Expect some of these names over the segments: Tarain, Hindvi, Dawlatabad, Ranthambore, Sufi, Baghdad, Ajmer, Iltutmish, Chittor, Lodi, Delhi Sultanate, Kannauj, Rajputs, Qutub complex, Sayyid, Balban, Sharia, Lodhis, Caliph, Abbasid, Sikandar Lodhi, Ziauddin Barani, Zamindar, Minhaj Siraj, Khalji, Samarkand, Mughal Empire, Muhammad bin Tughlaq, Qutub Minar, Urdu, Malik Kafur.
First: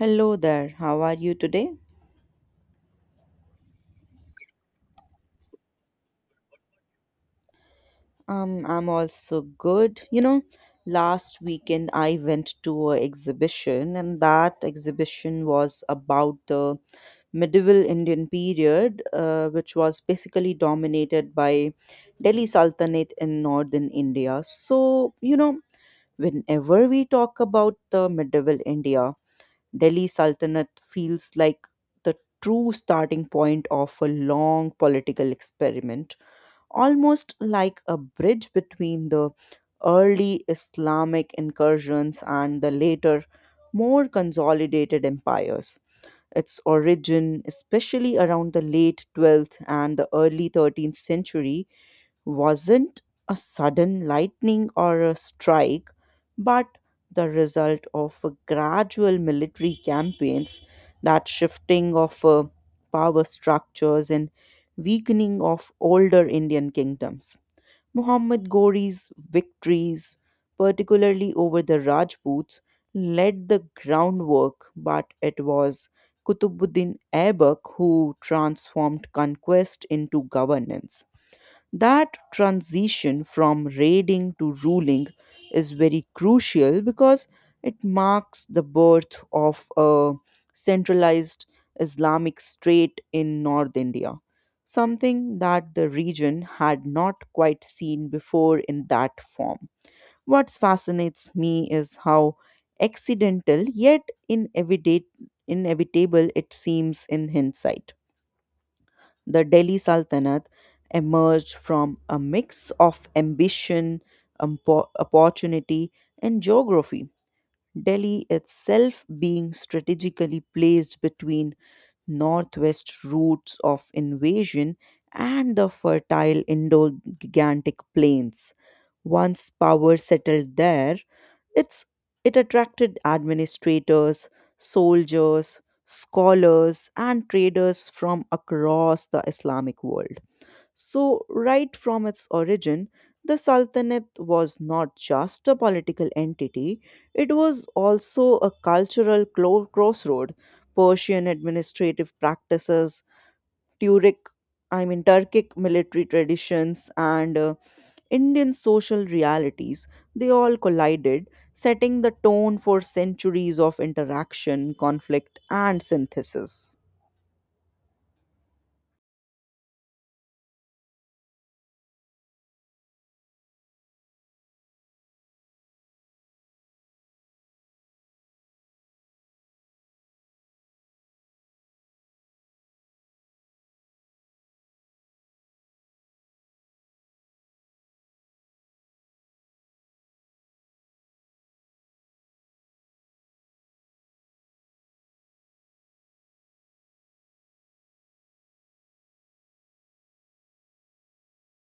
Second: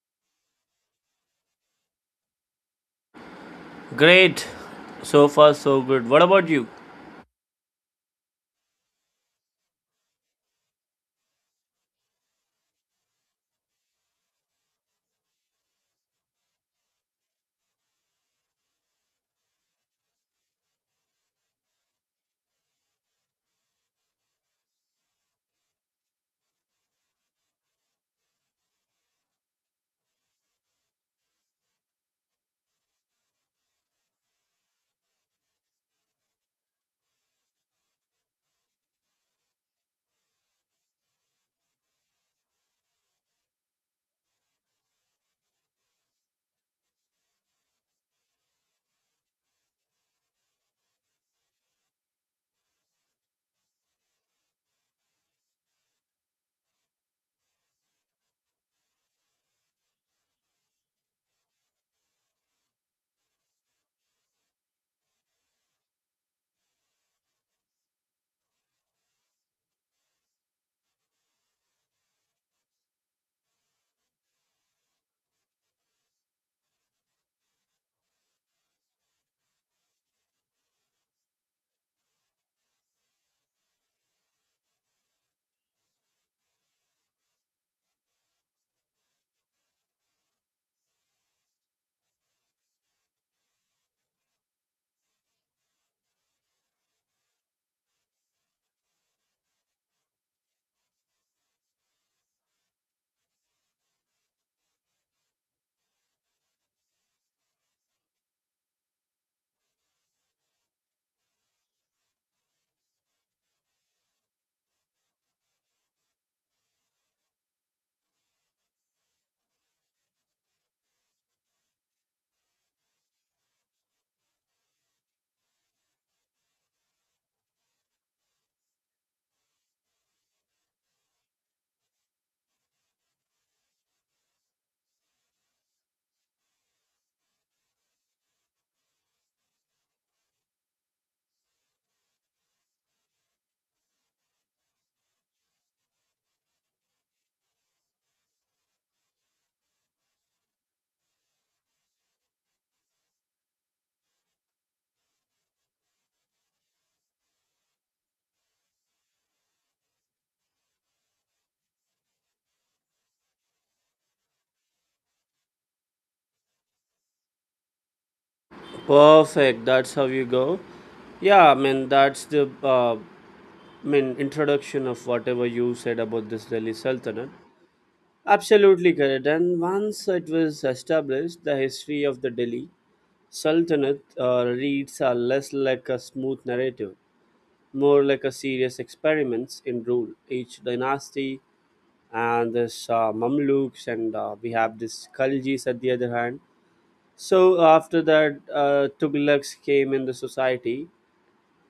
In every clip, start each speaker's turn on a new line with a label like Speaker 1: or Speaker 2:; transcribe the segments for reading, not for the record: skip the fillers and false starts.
Speaker 1: Hello there. How are you today?
Speaker 2: Great. So far, so good. What about you?
Speaker 1: I'm also good. You know, last weekend I went to an exhibition, and that exhibition was about the medieval Indian period, which was basically dominated by Delhi Sultanate in northern India. So, you know, whenever we talk about the medieval India, Delhi Sultanate feels like the true starting point of a long political experiment, almost like a bridge between the early Islamic incursions and the later, more consolidated empires. Its origin, especially around the late 12th and the early 13th century, wasn't a sudden lightning or a strike, but the result of a gradual military campaigns, that shifting of power structures and weakening of older Indian kingdoms. Muhammad Ghori's victories, particularly over the Rajputs, laid the groundwork, but it was Kutubuddin Aibak who transformed conquest into governance. That transition from raiding to ruling is very crucial because it marks the birth of a centralized Islamic state in North India, something that the region had not quite seen before in that form. What fascinates me is how accidental yet inevita- inevitable it seems in hindsight. The Delhi Sultanate emerged from a mix of ambition, opportunity, and geography. Delhi itself being strategically placed between northwest routes of invasion and the fertile Indo Gigantic plains. Once power settled there, it's, it attracted administrators, soldiers, scholars, and traders from across the Islamic world. So, right from its origin, the Sultanate was not just a political entity, it was also a cultural crossroad. Persian administrative practices, Turkic, I mean Turkic military traditions, and Indian social realities, they all collided, setting the tone for centuries of interaction, conflict, and synthesis.
Speaker 2: Perfect. That's how you go. Yeah, I mean, that's the I mean, introduction of whatever you said about this Delhi Sultanate. Absolutely correct. And once it was established, the history of the Delhi Sultanate reads are less like a smooth narrative, more like a serious experiments in rule. Each dynasty and this Mamluks and we have this Khaljis at the other hand. So after that, Tughlaq came in the society.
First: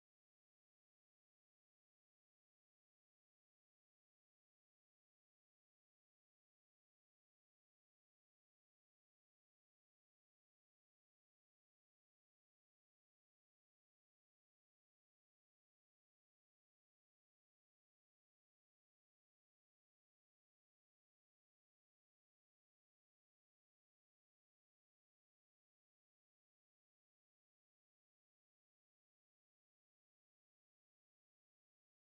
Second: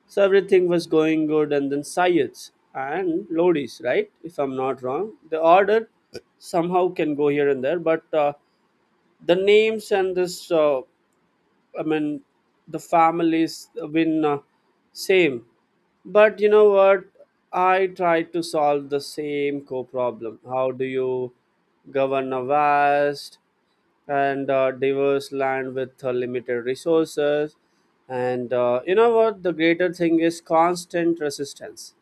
Speaker 2: So everything was going good, and then Sayyids and Lodis, right? If I'm not wrong, the order somehow can go here and there, but the names and this, I mean, the families have been same. But you know what? I tried to solve the same core problem. How do you govern a vast and diverse land with limited resources. And you know what? The greater thing is constant resistance,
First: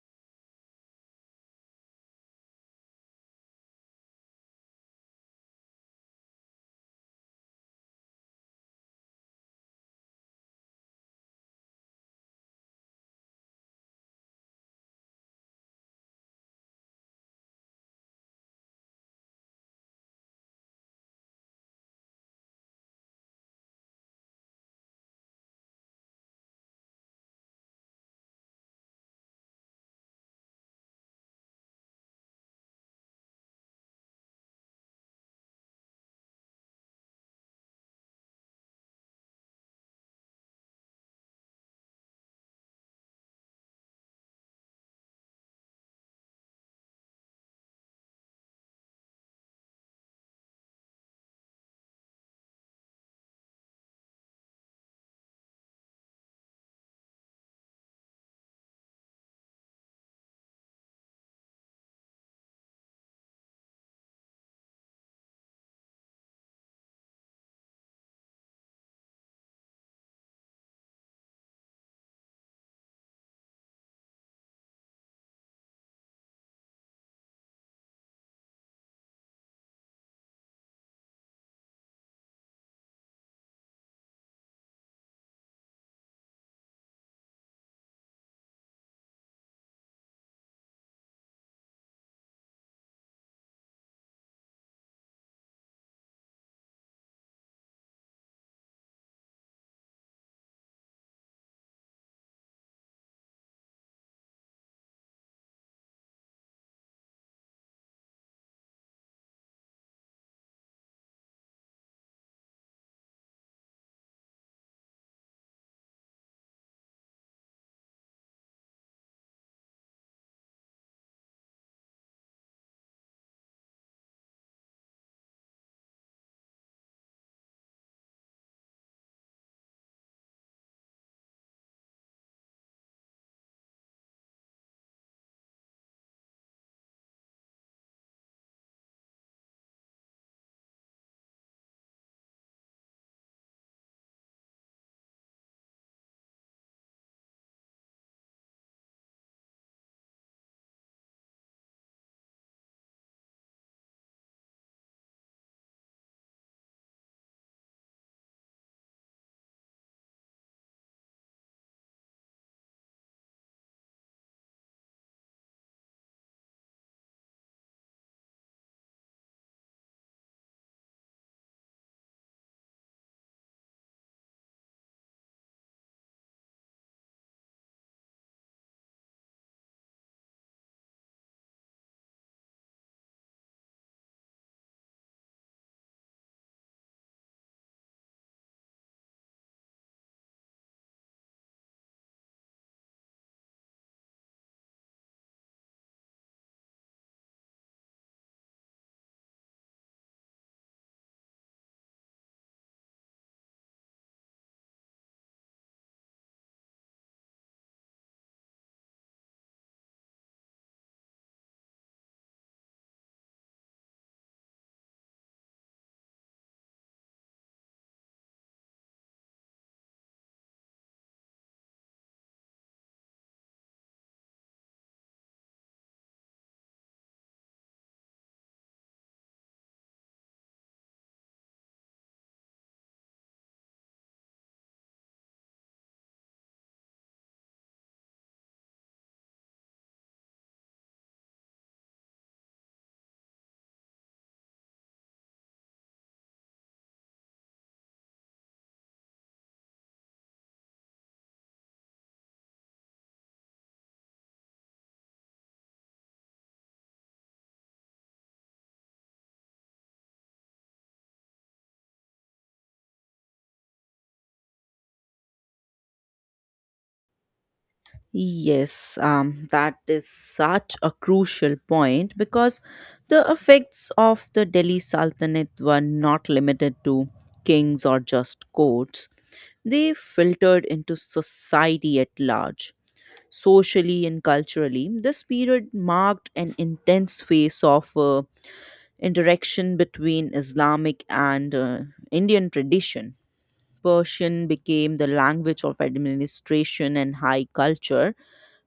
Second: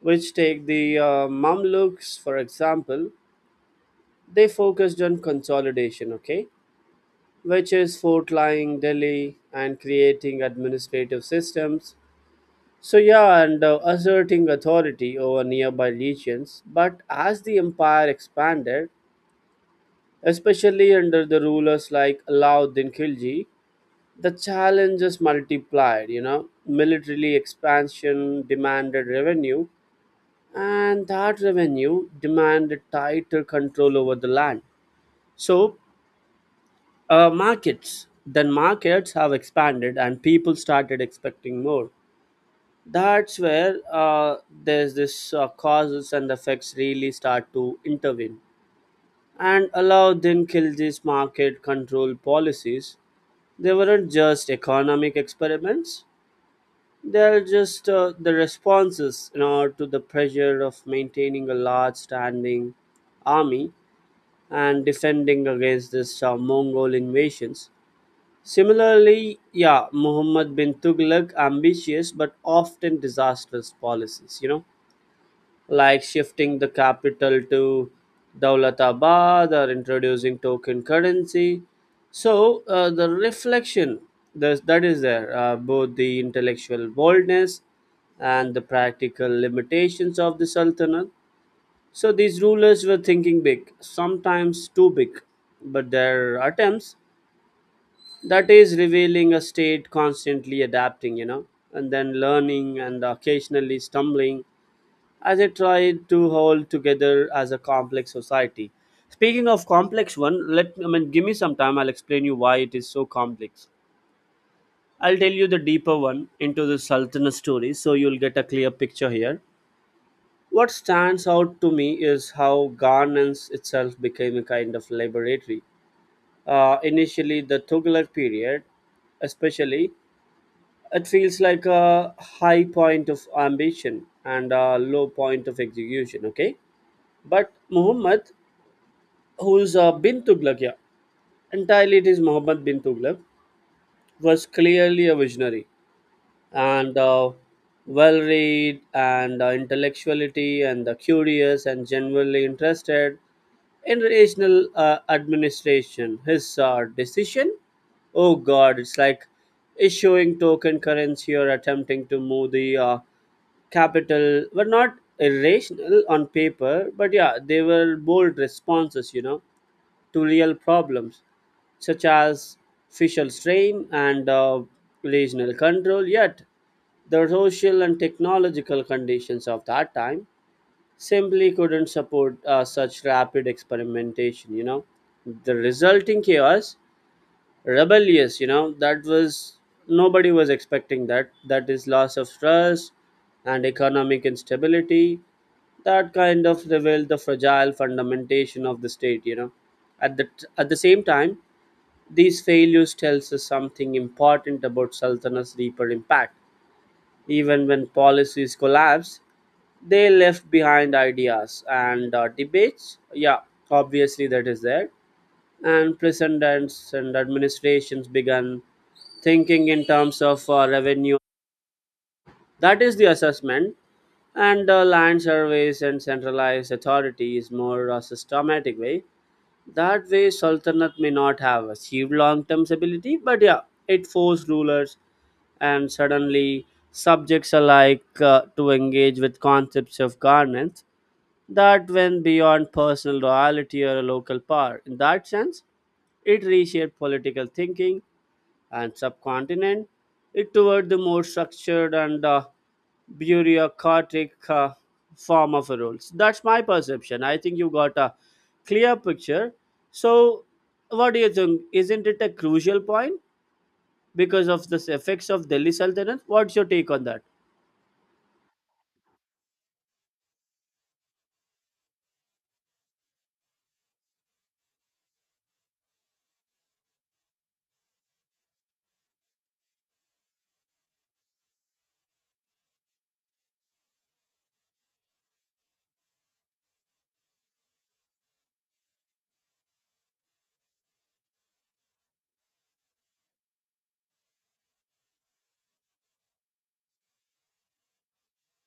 Speaker 2: which take the Mamluks, for example, they focused on consolidation, okay, which is fortlying Delhi and creating administrative systems. So, yeah, and asserting authority over nearby regions. But as the empire expanded, especially under the rulers like Alauddin Khilji, the challenges multiplied, you know, militarily expansion demanded revenue, and that revenue demanded tighter control over the land. So markets, then markets have expanded and people started expecting more. That's where there's this causes and effects really start to intervene, and Alauddin Khilji's market control policies, they weren't just economic experiments. They're just the responses, you know, to the pressure of maintaining a large standing army and defending against this Mongol invasions. Similarly, yeah, Muhammad bin Tughlaq ambitious but often disastrous policies, you know, like shifting the capital to Dawlatabad or introducing token currency. So the reflection that is there, both the intellectual boldness and the practical limitations of the Sultanate. So these rulers were thinking big, sometimes too big, but their attempts, that is revealing a state constantly adapting, you know, and then learning and occasionally stumbling as it tried to hold together as a complex society. Speaking of complex one, let I mean give me some time. I'll explain you why it is so complex. I'll tell you the deeper one into the Sultanate story, so you'll get a clear picture here. What stands out to me is how governance itself became a kind of laboratory. Initially, the Tughlaq period, especially, it feels like a high point of ambition and a low point of execution. Okay, but Muhammad who's bin Tughlaq, yeah, entirely it is Muhammad bin Tughlaq, was clearly a visionary and well read and intellectuality and curious and generally interested in regional administration. His decision, oh god, it's like issuing token currency or attempting to move the capital were not irrational on paper, but yeah, they were bold responses, you know, to real problems such as fiscal strain and regional control. Yet, the social and technological conditions of that time simply couldn't support such rapid experimentation. You know, the resulting chaos, rebellious, you know, that was, nobody was expecting that, that is loss of trust and economic instability, that kind of revealed the fragile fundamentation of the state, you know, at the at the same time, these failures tells us something important about sultanat's deeper impact. Even when policies collapsed, they left behind ideas and debates, yeah, obviously that is there, and presidents and administrations began thinking in terms of revenue. That is the assessment, and land surveys and centralized authority is more a systematic way. That way, sultanate may not have achieved long-term stability, but yeah, it forced rulers and suddenly subjects alike to engage with concepts of governance that went beyond personal loyalty or local power. In that sense, it reshaped political thinking and subcontinent it toward the more structured and bureaucratic form of rules. That's my perception. I think you got a clear picture. So, what do you think? Isn't it a crucial point because of the effects of Delhi Sultanate? What's your take on that?
Speaker 1: Yes, that is such a crucial point because the effects of the Delhi Sultanate were not limited to kings or just courts. They filtered into society at large. Socially and culturally, this period marked an intense phase of interaction between Islamic and Indian tradition. Persian became the language of administration and high culture,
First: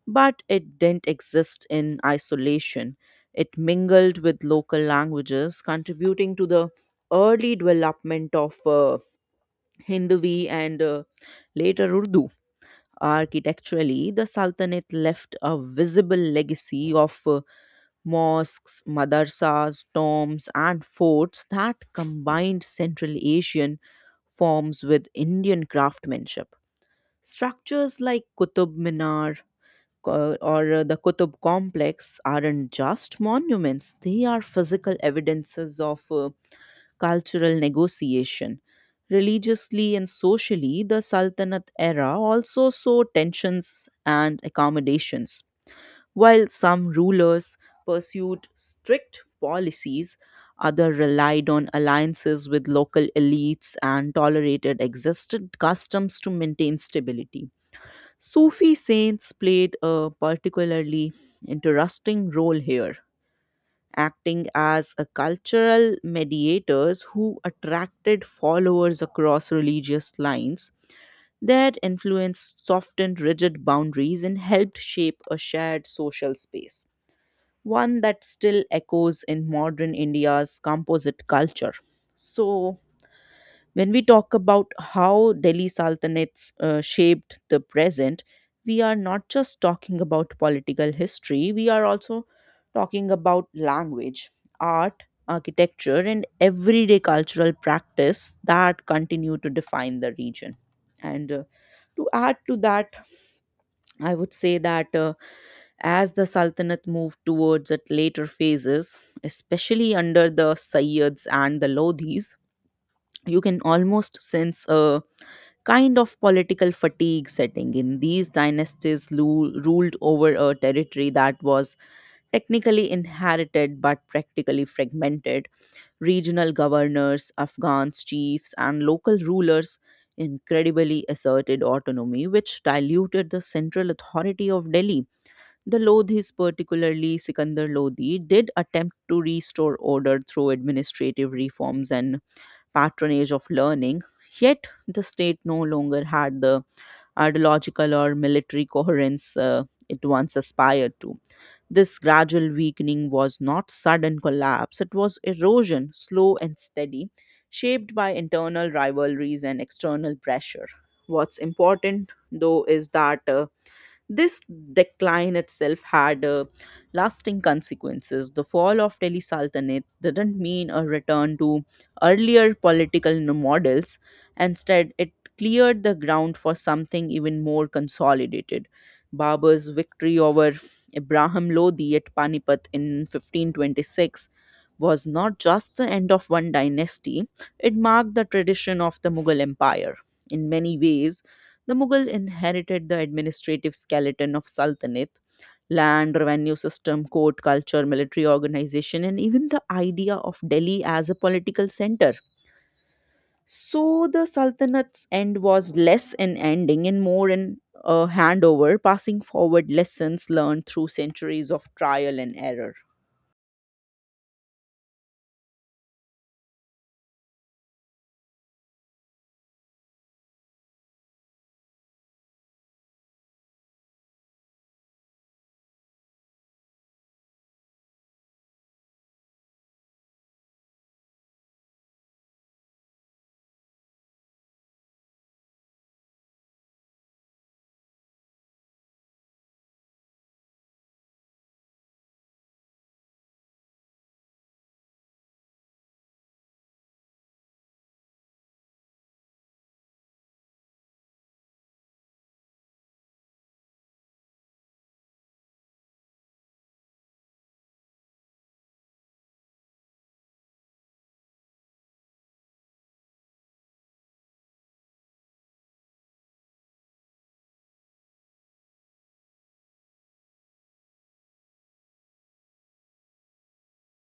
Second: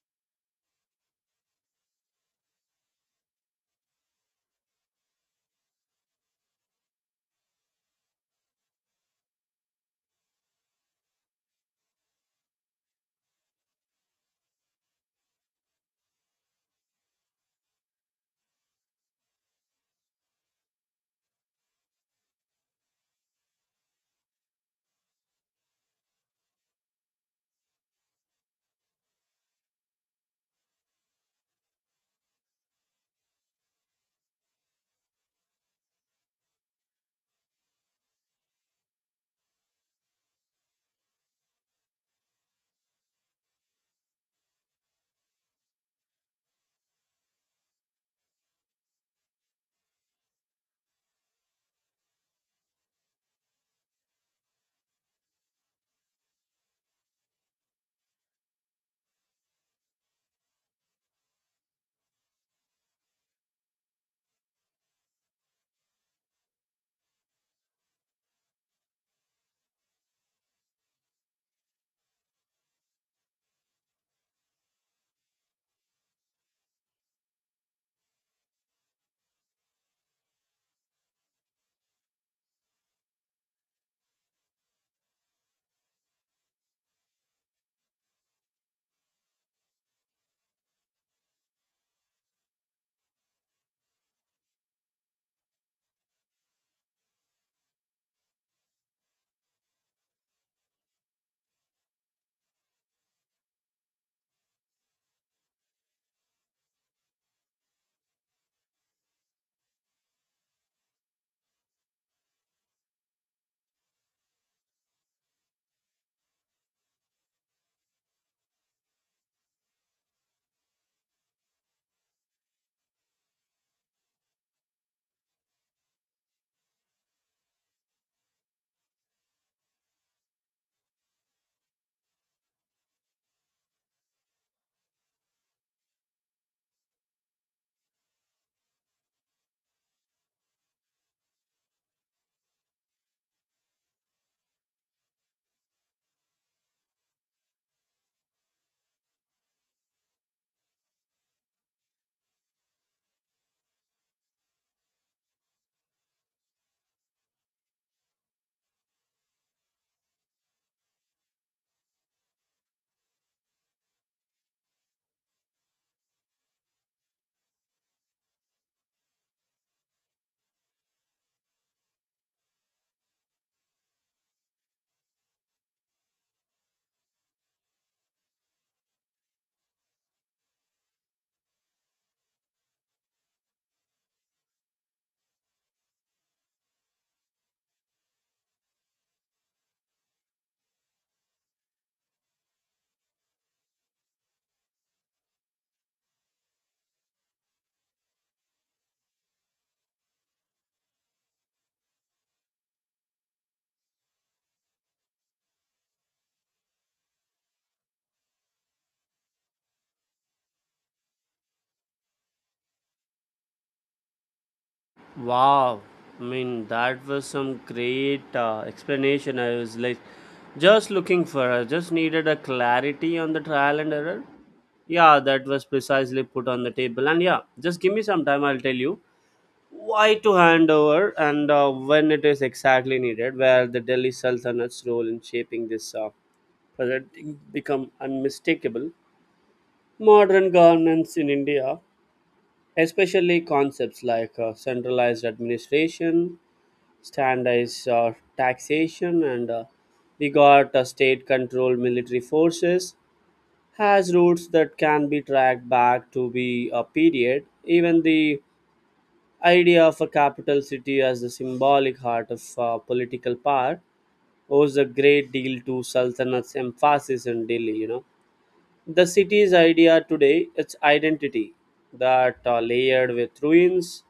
Speaker 1: but it didn't exist in isolation. It mingled with local languages, contributing to the early development of Hindvi and later Urdu. Architecturally, the Sultanate left a visible legacy of mosques, madrasas, tombs, and forts that combined Central Asian forms with Indian craftsmanship. Structures like Qutub Minar or the Qutub complex aren't just monuments, they are physical evidences of cultural negotiation. Religiously and socially, the Sultanate era also saw tensions and accommodations while some rulers pursued strict policies, others relied on alliances with local elites and tolerated existed customs to maintain stability. Sufi saints played a particularly interesting role here, acting as a cultural mediators who attracted followers across religious lines. Their influence softened rigid boundaries and helped shape a shared social space, one that still echoes in modern India's composite culture. So, when we talk about how Delhi Sultanates shaped the present, we are not just talking about political history, we are also talking about language, art, architecture, and everyday cultural practice that continue to define the region. And to add to that, I would say that. As the Sultanate moved towards its later phases, especially under the Sayyids and the Lodhis, you can almost sense a kind of political fatigue setting in. These dynasties ruled over a territory that was technically inherited but practically fragmented. Regional governors, Afghans, chiefs, and local rulers incredibly asserted autonomy, which diluted the central authority of Delhi. The Lodhis, particularly Sikandar Lodhi, did attempt to restore order through administrative reforms and patronage of learning, yet the state no longer had the ideological or military coherence it once aspired to. This gradual weakening was not sudden collapse, it was erosion, slow and steady, shaped by internal rivalries and external pressure. What's important, though, is that this decline itself had lasting consequences. The fall of Delhi Sultanate didn't mean a return to earlier political models. Instead, it cleared the ground for something even more consolidated. Babur's victory over Ibrahim Lodi at Panipat in 1526 was not just the end of one dynasty, it marked the tradition of the Mughal Empire. In many ways, the Mughal inherited the administrative skeleton of Sultanate land, revenue system, court culture, military organization, and even the idea of Delhi as a political center. So the Sultanate's end was less an ending and more an a handover, passing forward lessons learned through centuries of trial and error.
Speaker 2: Wow, I mean that was some great explanation. I was like just looking for. I just needed a clarity on the trial and error. Yeah, that was precisely put on the table. And yeah, just give me some time. I'll tell you why to hand over and when it is exactly needed. Where the Delhi Sultanate's role in shaping this project become unmistakable. Modern governance in India, especially concepts like centralized administration standards, taxation and we got state controlled military forces, has roots that can be tracked back to be a period. Even the idea of a capital city as the symbolic heart of political power owes a great deal to sultanat's emphasis in Delhi, you know, the city's idea today, its identity, that layered with ruins,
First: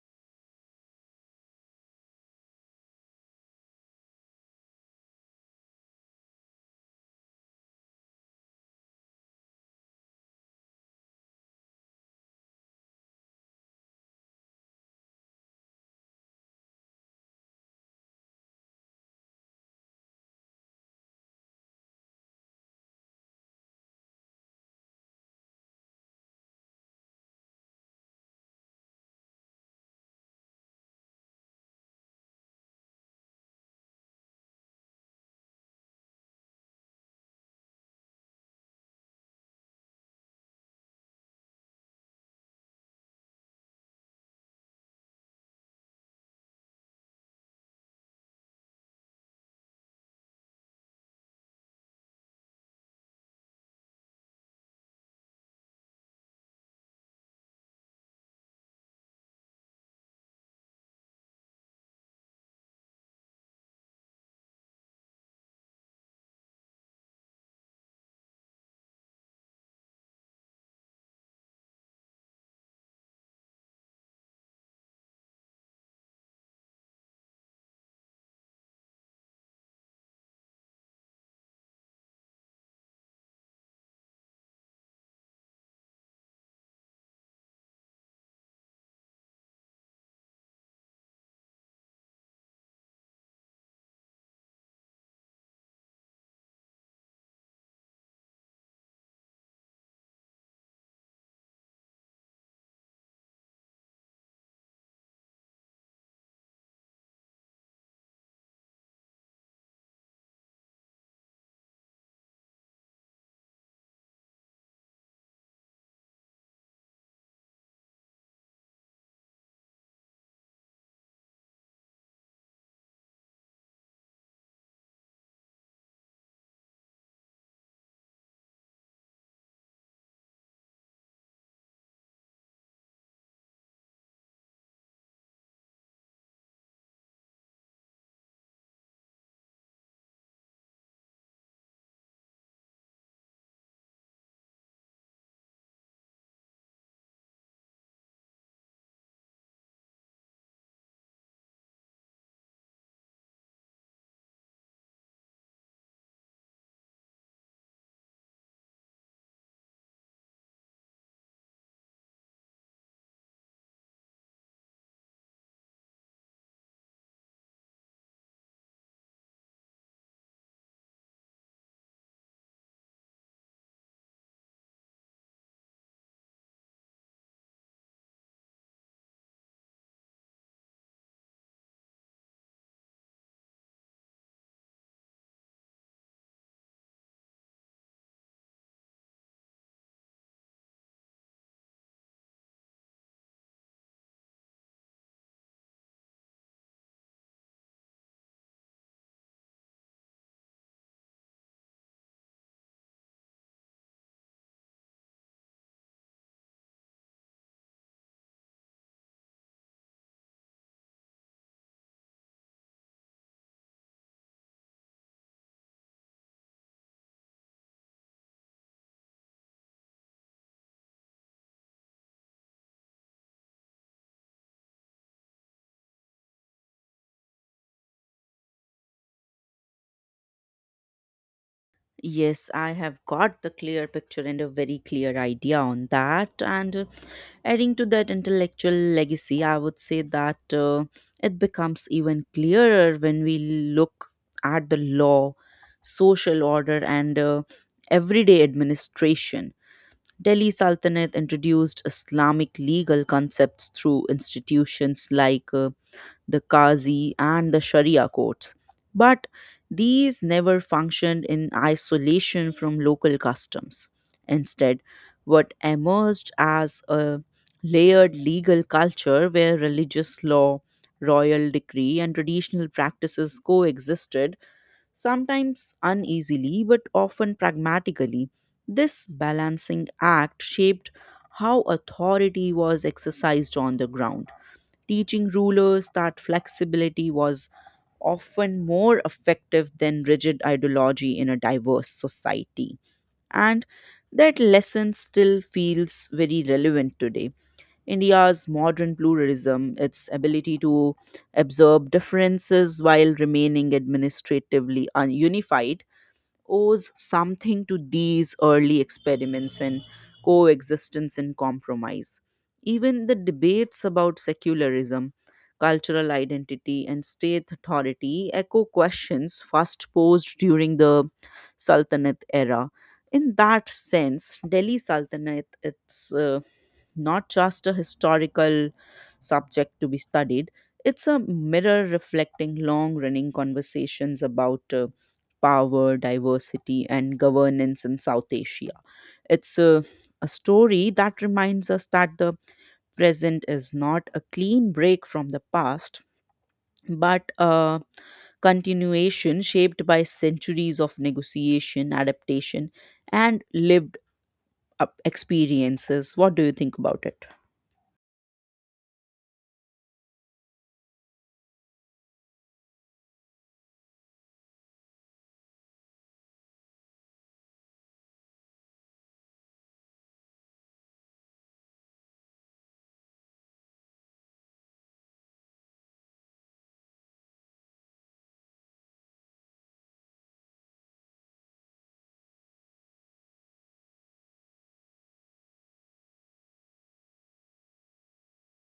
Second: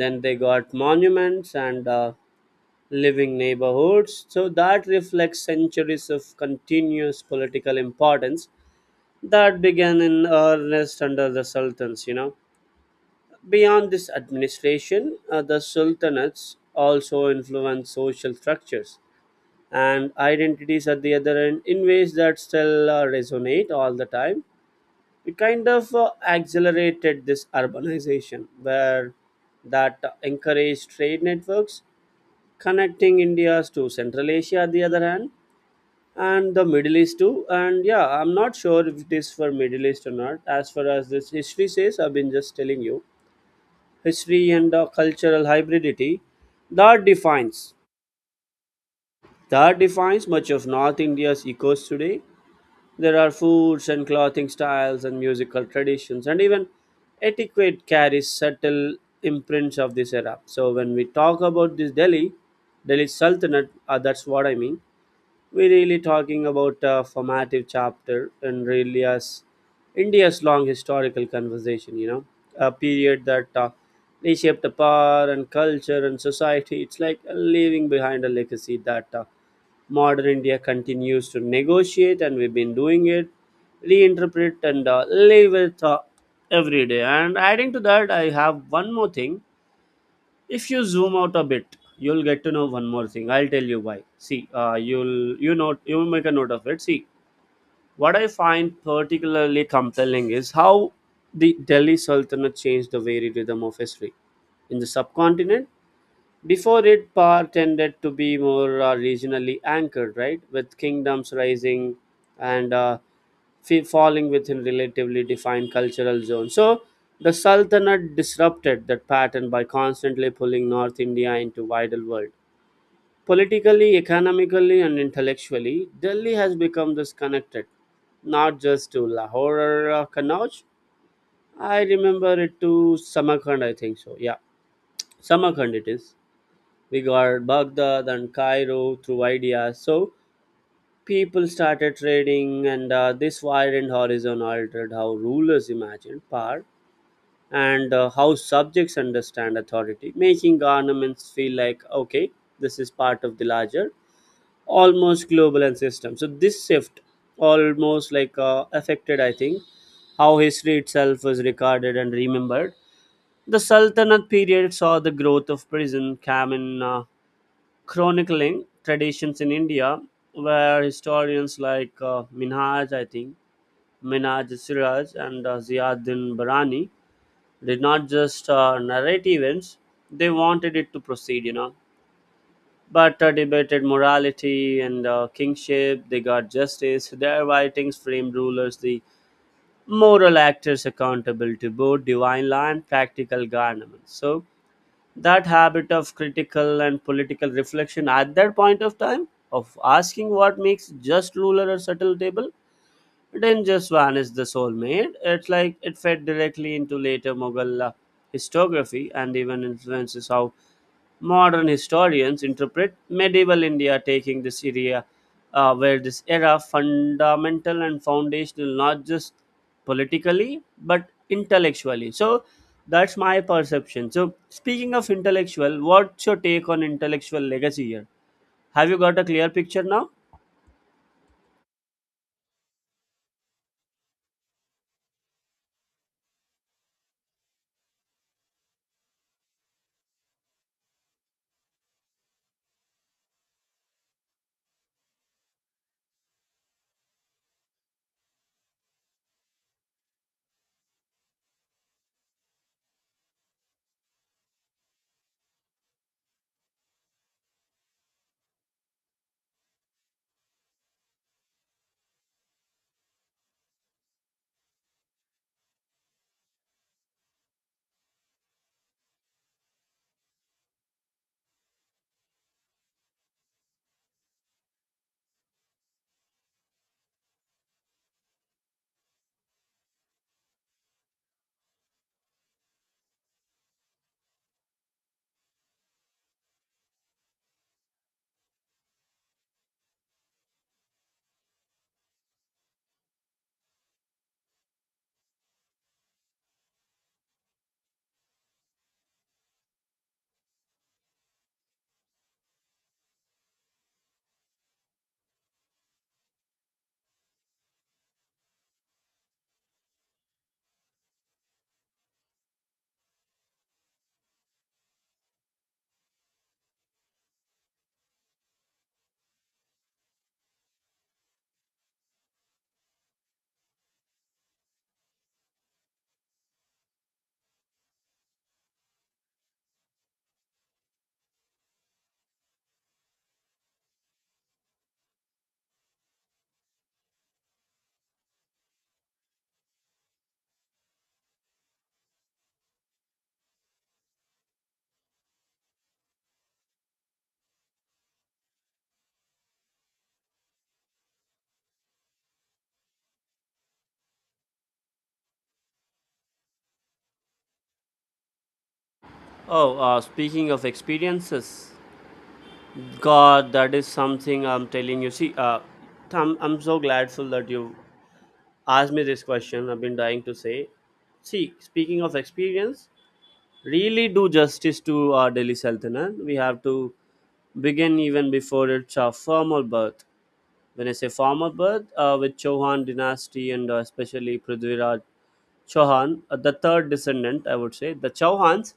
Speaker 2: then they got monuments and living neighborhoods. So that reflects centuries of continuous political importance that began in earnest under the sultans, you know. Beyond this administration, the sultanates also influenced social structures and identities at the other end in ways that still resonate all the time. It kind of accelerated this urbanization where that encouraged trade networks connecting India's to Central Asia, the other hand, and the Middle East too. And yeah, I'm not sure if it is for Middle East or not. As far as this history says, I've been just telling you, history and the cultural hybridity that defines that defines much of North India's ecos today. There are foods and clothing styles and musical traditions, and even etiquette carries subtle imprints of this era. So when we talk about this Delhi Sultanate, that's what I mean. We're really talking about a formative chapter in India's long historical conversation, you know, a period that reshaped the power and culture and society. It's like leaving behind a legacy that modern India continues to negotiate, and we've been doing it, reinterpret, and live with every day. And adding to that, I have one more thing. If you zoom out a bit, you'll get to know one more thing. I'll tell you why. See, you'll, you know, you will make a note of it. See, what I find particularly compelling is how the Delhi Sultanate changed the very rhythm of history in the subcontinent. Before it, power tended to be more regionally anchored, right? With kingdoms rising and falling within relatively defined cultural zones. So the Sultanate disrupted that pattern by constantly pulling North India into wider world. Politically, economically, and intellectually, Delhi has become disconnected, not just to Lahore or Kannauj. I remember it to Samarkand, I think so. Yeah, Samarkand it is. We got Baghdad and Cairo through ideas. So people started trading, and this widened horizon altered how rulers imagined power and how subjects understand authority, making governments feel like, okay, this is part of the larger, almost global and system. So this shift almost like affected, I think, how history itself was recorded and remembered. The Sultanate period saw the growth of prison, famine, chronicling traditions in India, where historians like Minhaj, I think, Minhaj Siraj and Ziauddin Barani did not just narrate events, they wanted it to proceed, you know. But debated morality and kingship, they got justice. Their writings framed rulers, the moral actors accountable to both divine law and practical government. So, that habit of critical and political reflection at that point of time of asking what makes just ruler a subtle table didn't just vanish the soulmate, it's like it fed directly into later mughal historiography and even influences how modern historians interpret medieval India taking this area, where this era fundamental and foundational not just politically but intellectually. So that's my perception. So speaking of intellectual, what's your take on intellectual legacy here? Have you got a clear picture now?
Speaker 1: Yes, I have got the clear picture and a very clear idea on that. And adding to that intellectual legacy, I would say that it becomes even clearer when we look at the law, social order, and everyday administration. Delhi Sultanate introduced Islamic legal concepts through institutions like the Qazi, and the Sharia courts. But these never functioned in isolation from local customs. Instead, what emerged as a layered legal culture where religious law, royal decree, and traditional practices coexisted, sometimes uneasily but often pragmatically. This balancing act shaped how authority was exercised on the ground, teaching rulers that flexibility was often more effective than rigid ideology in a diverse society. And that lesson still feels very relevant today. India's modern pluralism, its ability to absorb differences while remaining administratively unified, owes something to these early experiments in coexistence and compromise. Even the debates about secularism, cultural identity, and state authority echo questions first posed during the Sultanate era. In that sense, Delhi Sultanate, its not just a historical subject to be studied, it's a mirror reflecting long running conversations about power, diversity, and governance in South Asia. It's a story that reminds us that the present is not a clean break from the past, but a continuation shaped by centuries of negotiation, adaptation, and lived up experiences. What do you think about it?
Speaker 2: Oh, speaking of experiences, God, that is something I'm telling you. See, I'm so gladful that you ask me this question. I've been dying to say, see, speaking of experience, really do justice to our Delhi Sultanate, we have to begin even before its formal birth. When I say formal birth, with Chauhan dynasty and especially Prithviraj Chauhan, the third descendant, I would say the Chauhans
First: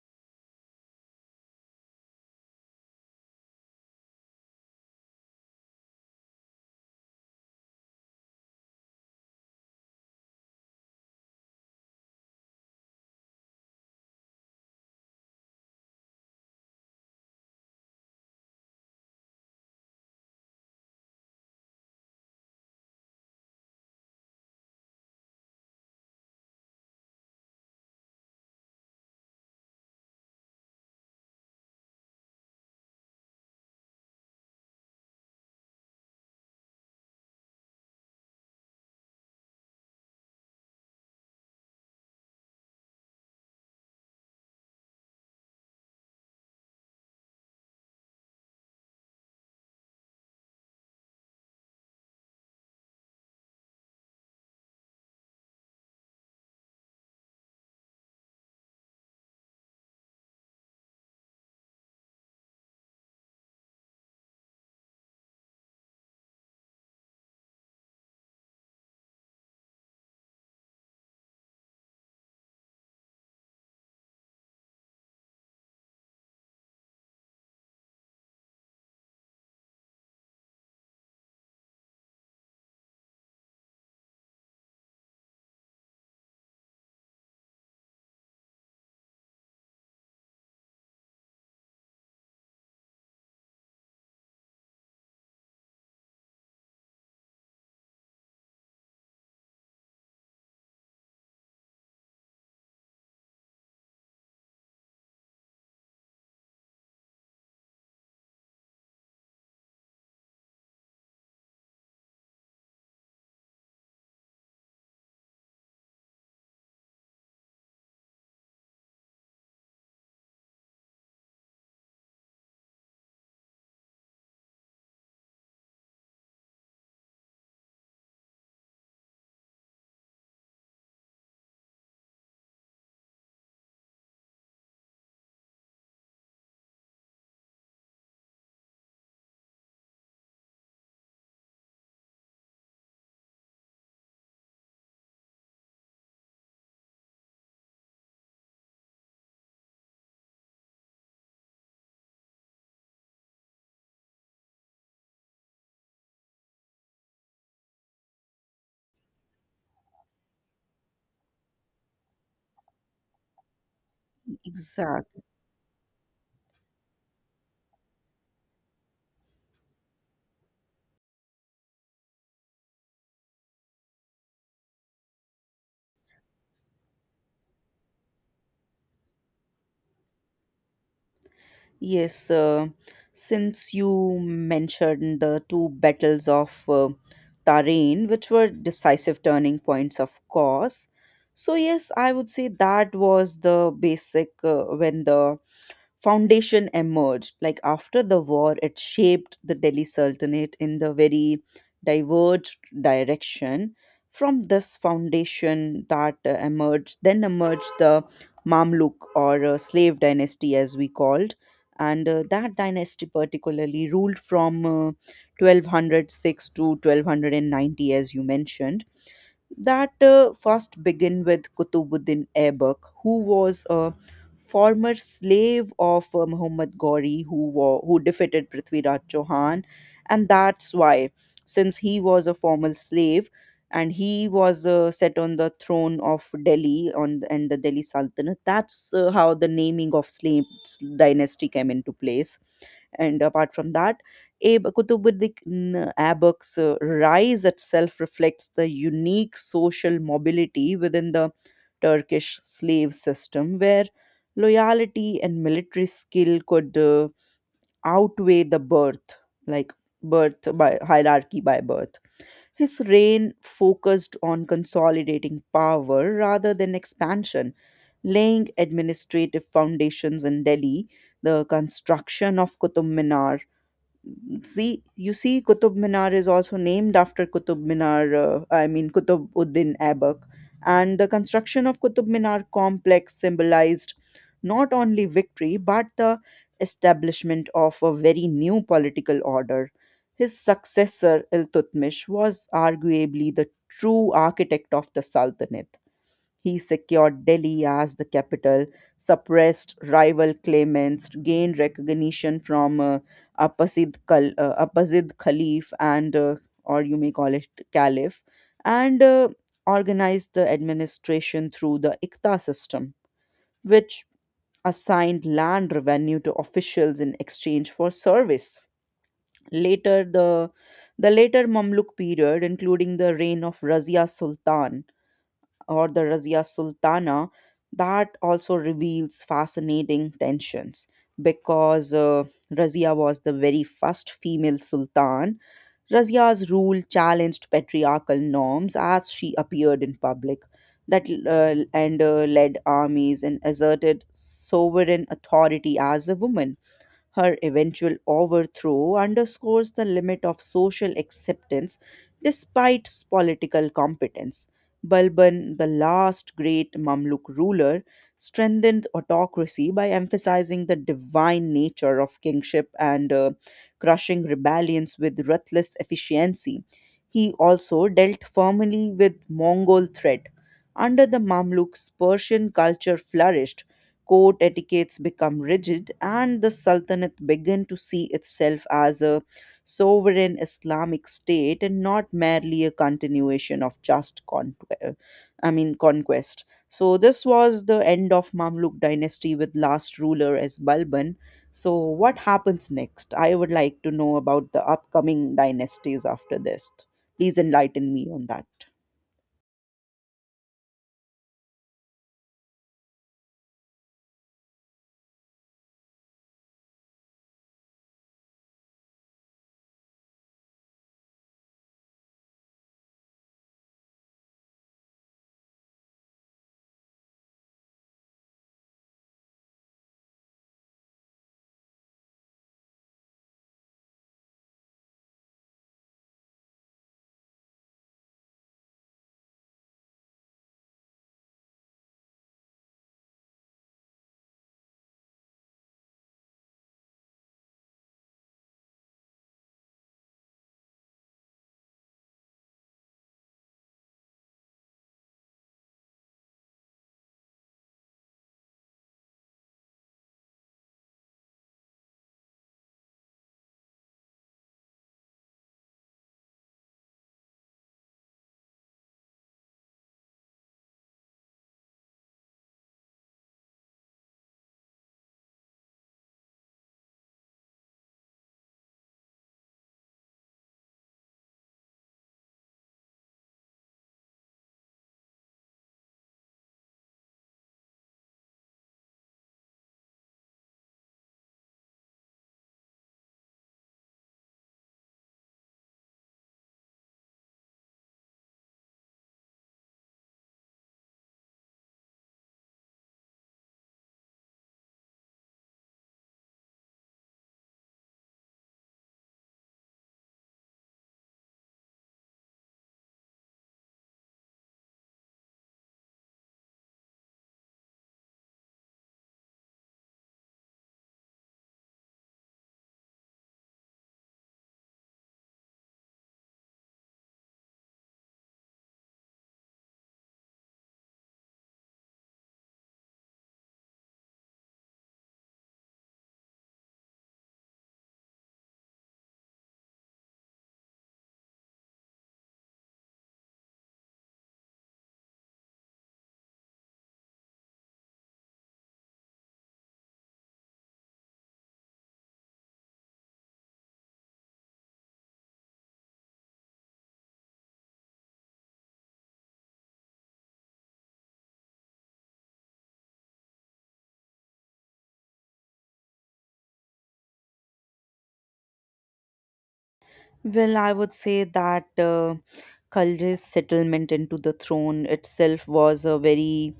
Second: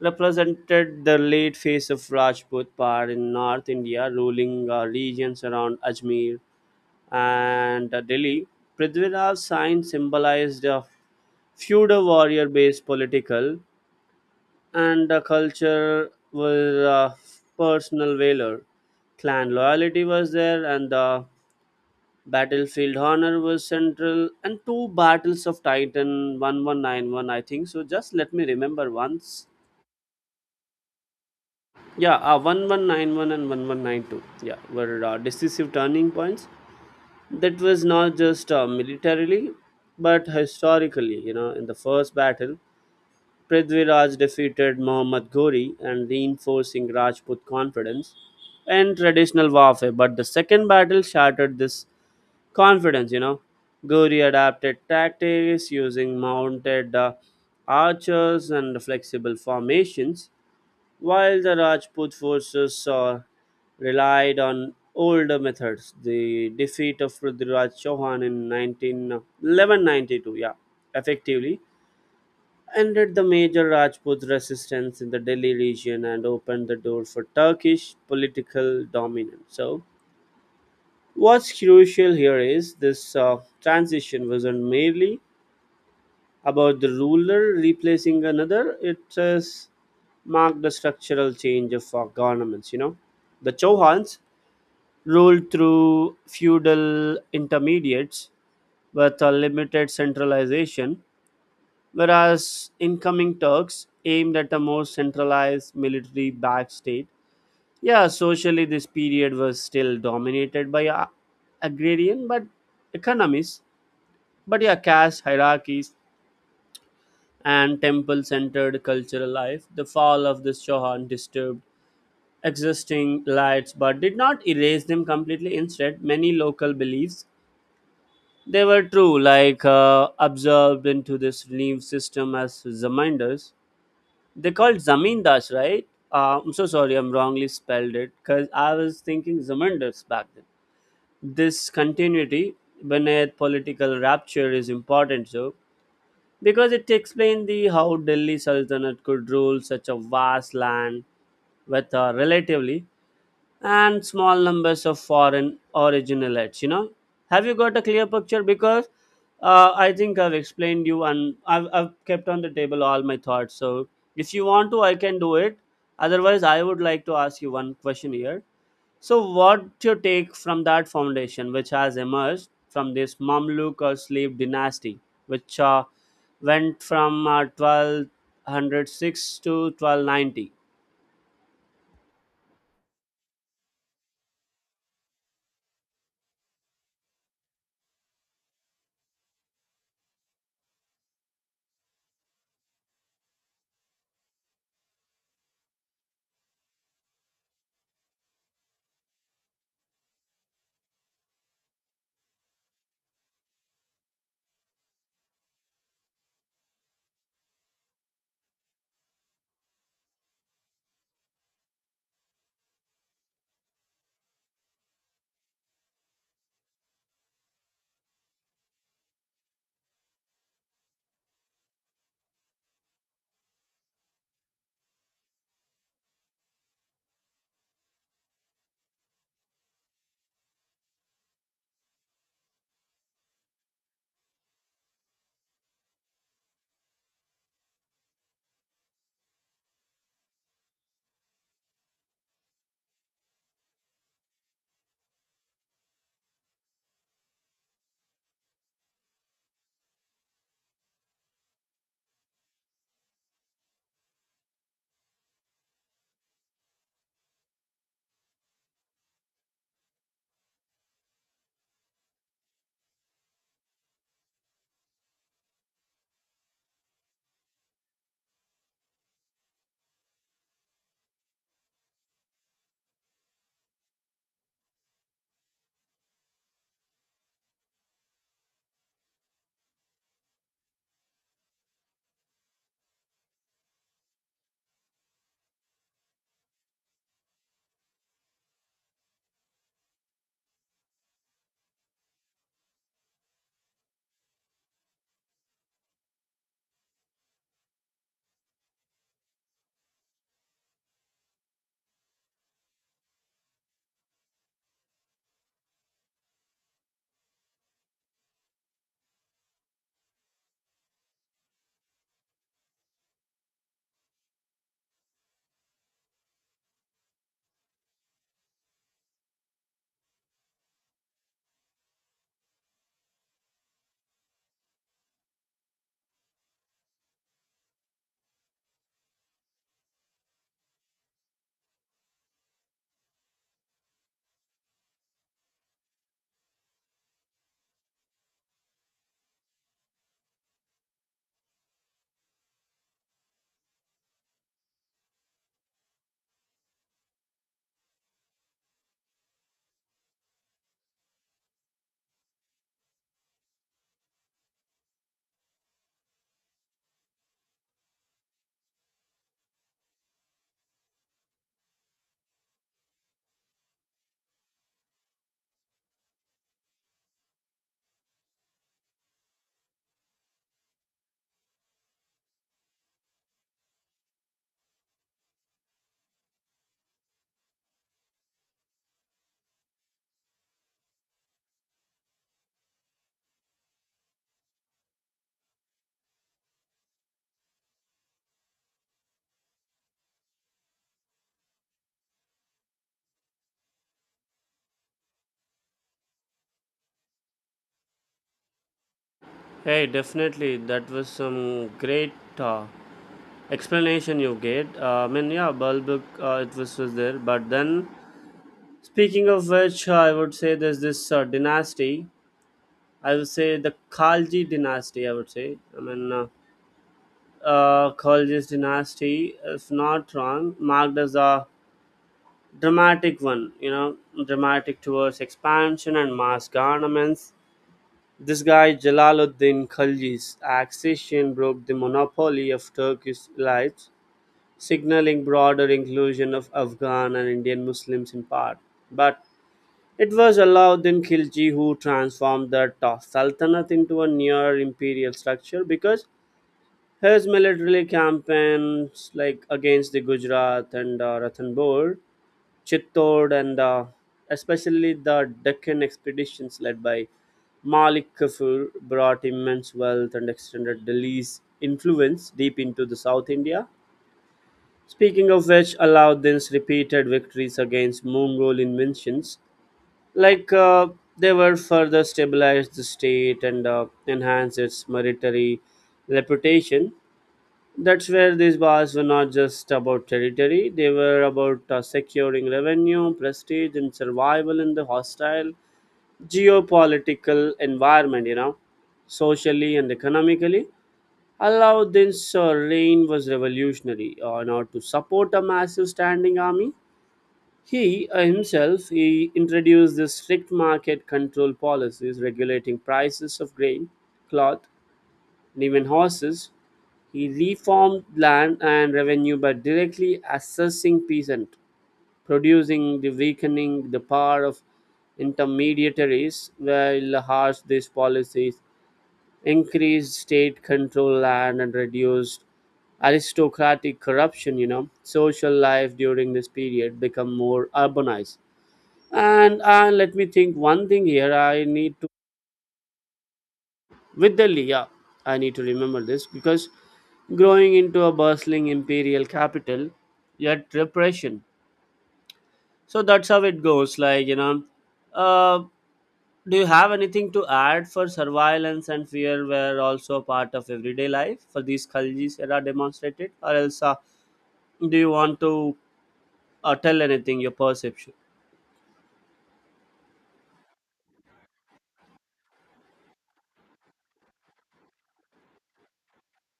Speaker 2: represented the late phase of Rajput power in North India, ruling regions around Ajmer and Delhi. Prithviraj's sign symbolized feudal warrior based political and the culture was personal valor. Clan loyalty was there, and the battlefield honor was central. And two battles of Titan, 1191, I think so, just let me remember once. Yeah, 1191 and 1192, yeah, were decisive turning points. That was not just militarily but historically, you know. In the first battle, Prithviraj defeated Muhammad Ghori and reinforcing Rajput confidence in traditional warfare. But the second battle shattered this confidence. Ghori adapted tactics using mounted archers and flexible formations, while the Rajput forces relied on older methods. The defeat of Prithviraj Chauhan in 191192, yeah, effectively ended the major Rajput resistance in the Delhi region and opened the door for Turkish political dominance. So, what's crucial here is this transition wasn't merely about the ruler replacing another, it has marked the structural change of our governments. You know, the Chauhans ruled through feudal intermediates with a limited centralization, whereas incoming Turks aimed at a more centralized military backed state. Yeah, socially, this period was still dominated by agrarian but economies, but yeah, caste hierarchies and temple centered cultural life. The fall of the Shohan disturbed existing lights but did not erase them completely. Instead, many local beliefs they were true, like absorbed into this relief system as reminders. They called Zamindas, right? I'm so sorry, I'm wrongly spelled it because I was thinking Zamindars back then. This continuity, beneath political rapture, is important, so because it explains the how Delhi Sultanate could rule such a vast land with a relatively and small numbers of foreign original, you know. Have you got a clear picture? Because I think I've explained you and I've kept on the table all my thoughts. So if you want to, I
Speaker 1: Exact.
Speaker 2: can do it. Otherwise, I would like to ask you one question here. So what's your take from that foundation which has emerged from this Mamluk or slave dynasty which went from 1206 to 1290?
Speaker 1: Yes, since you mentioned the two battles of Tarain, which were decisive turning points, of course. So yes, I would say that was the basic when the foundation emerged. Like after the war, it shaped the Delhi Sultanate in the very diverged direction. From this foundation that emerged, then emerged the Mamluk or slave dynasty, as we called, and that dynasty particularly ruled from 1206 to 1290, as you mentioned, that first begin with Kutubuddin Aibac, who was a former slave of Muhammad Ghori, who who defeated Prithviraj Chauhan, and that's why, since he was a former slave and he was set on the throne of Delhi on and the Delhi Sultanate, that's how the naming of slave dynasty came into place. And apart from that, Qutbuddin Aibak's rise itself reflects the unique social mobility within the Turkish slave system, where loyalty and military skill could outweigh the birth, like birth by hierarchy by birth. His reign focused on consolidating power rather than expansion, laying administrative foundations in Delhi, the construction of Qutub Minar. See, you see, Qutub Minar is also named after Qutub Minar, Qutub Uddin Aibak. And the construction of Qutub Minar complex symbolized not only victory but the establishment of a very new political order. His successor, Iltutmish, was arguably the true architect of the Sultanate. He secured Delhi as the capital, suppressed rival claimants, gained recognition from Abbasid, Abbasid Khalif, and or you may call it Caliph, and organized the administration through the Ikta system, which assigned land revenue to officials in exchange for service. Later, the later Mamluk period, including the reign of Razia Sultan, or the Razia Sultana, that also reveals fascinating tensions because Razia was the very first female sultan. Razia's rule challenged patriarchal norms as she appeared in public, that and led armies and asserted sovereign authority as a woman. Her eventual overthrow underscores the limit of social acceptance despite political competence. Balban, the last great Mamluk ruler, strengthened autocracy by emphasizing the divine nature of kingship and crushing rebellions with ruthless efficiency. He also dealt firmly with Mongol threat. Under the Mamluks, Persian culture flourished, court etiquettes become rigid, and the Sultanate began to see itself as a sovereign Islamic state and not merely a continuation of just conquest. I mean conquest. So this was the end of Mamluk dynasty with last ruler as Balban. So what happens next? I would like to know about the upcoming dynasties after this. Please enlighten me on that.
Speaker 2: Hey, definitely. That was some great uh, explanation you gave. I mean, yeah, bulb, was there. But then, speaking of which, I would say there's this dynasty. I would say the Khalji dynasty, I would say. I mean, Khalji's dynasty, if not wrong, marked as a dramatic one, you know, dramatic towards expansion and mass garments. This guy Jalaluddin Khilji's accession broke the monopoly of Turkish elites, signaling broader inclusion of Afghan and Indian Muslims in part. But it was Alauddin Khilji who transformed the Sultanate into a near imperial structure because his military campaigns like against the Gujarat and Ranthambore, Chittor, and especially the Deccan expeditions led by Malik Kafur brought immense wealth and extended Delhi's influence deep into the South India. Speaking of which, Alauddin's repeated victories against Mongol inventions, like they were further stabilized the state and enhanced its military reputation. That's where these bars were not just about territory, they were about securing revenue, prestige, and survival in the hostile geopolitical environment, you know, socially and economically. Aladdin's reign was revolutionary. In order to support a massive standing army, he himself he introduced this strict market control policies regulating prices of grain, cloth, and even horses. He reformed land and revenue by directly assessing peasant, producing the weakening the power of intermediaries, while harsh these policies increased state control land and reduced aristocratic corruption. You know, social life during this period become more urbanized. And let me think one thing here. I need with the Lia, I need to remember this because growing into a bustling imperial capital, yet repression. So that's how it goes. Like, you know, uh, do you have anything to add? For surveillance and fear were also a part of everyday life for these Khaljis era demonstrated. Or else, do you want to tell anything, your perception?
Speaker 1: Well, I would say that Khalji's settlement into the throne itself was a very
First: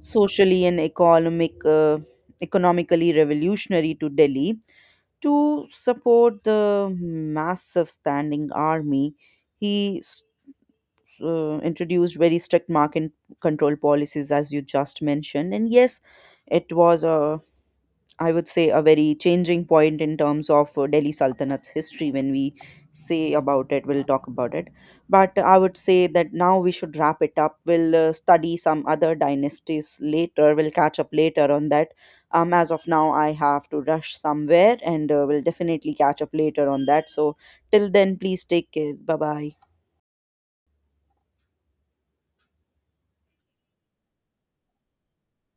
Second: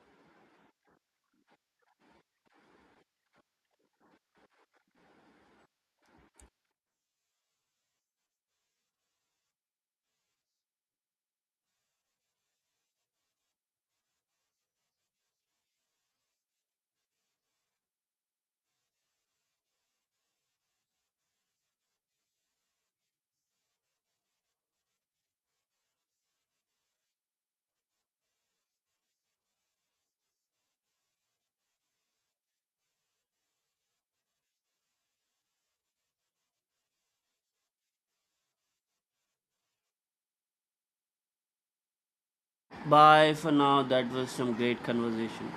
Speaker 1: socially and economically revolutionary to Delhi. To support the massive standing army, he introduced very strict market control policies, as you just mentioned. And yes, it was a, I would say, a very changing point in terms of Delhi Sultanat's history. When we say about it, we'll talk about it. But I would say that now we should wrap it up. We'll study some other dynasties later. We'll catch up later on that. As of now, I have to rush somewhere and we'll definitely catch up later on that. So, till then, please take care. Bye bye.
Speaker 2: Bye for now. That was some great conversation.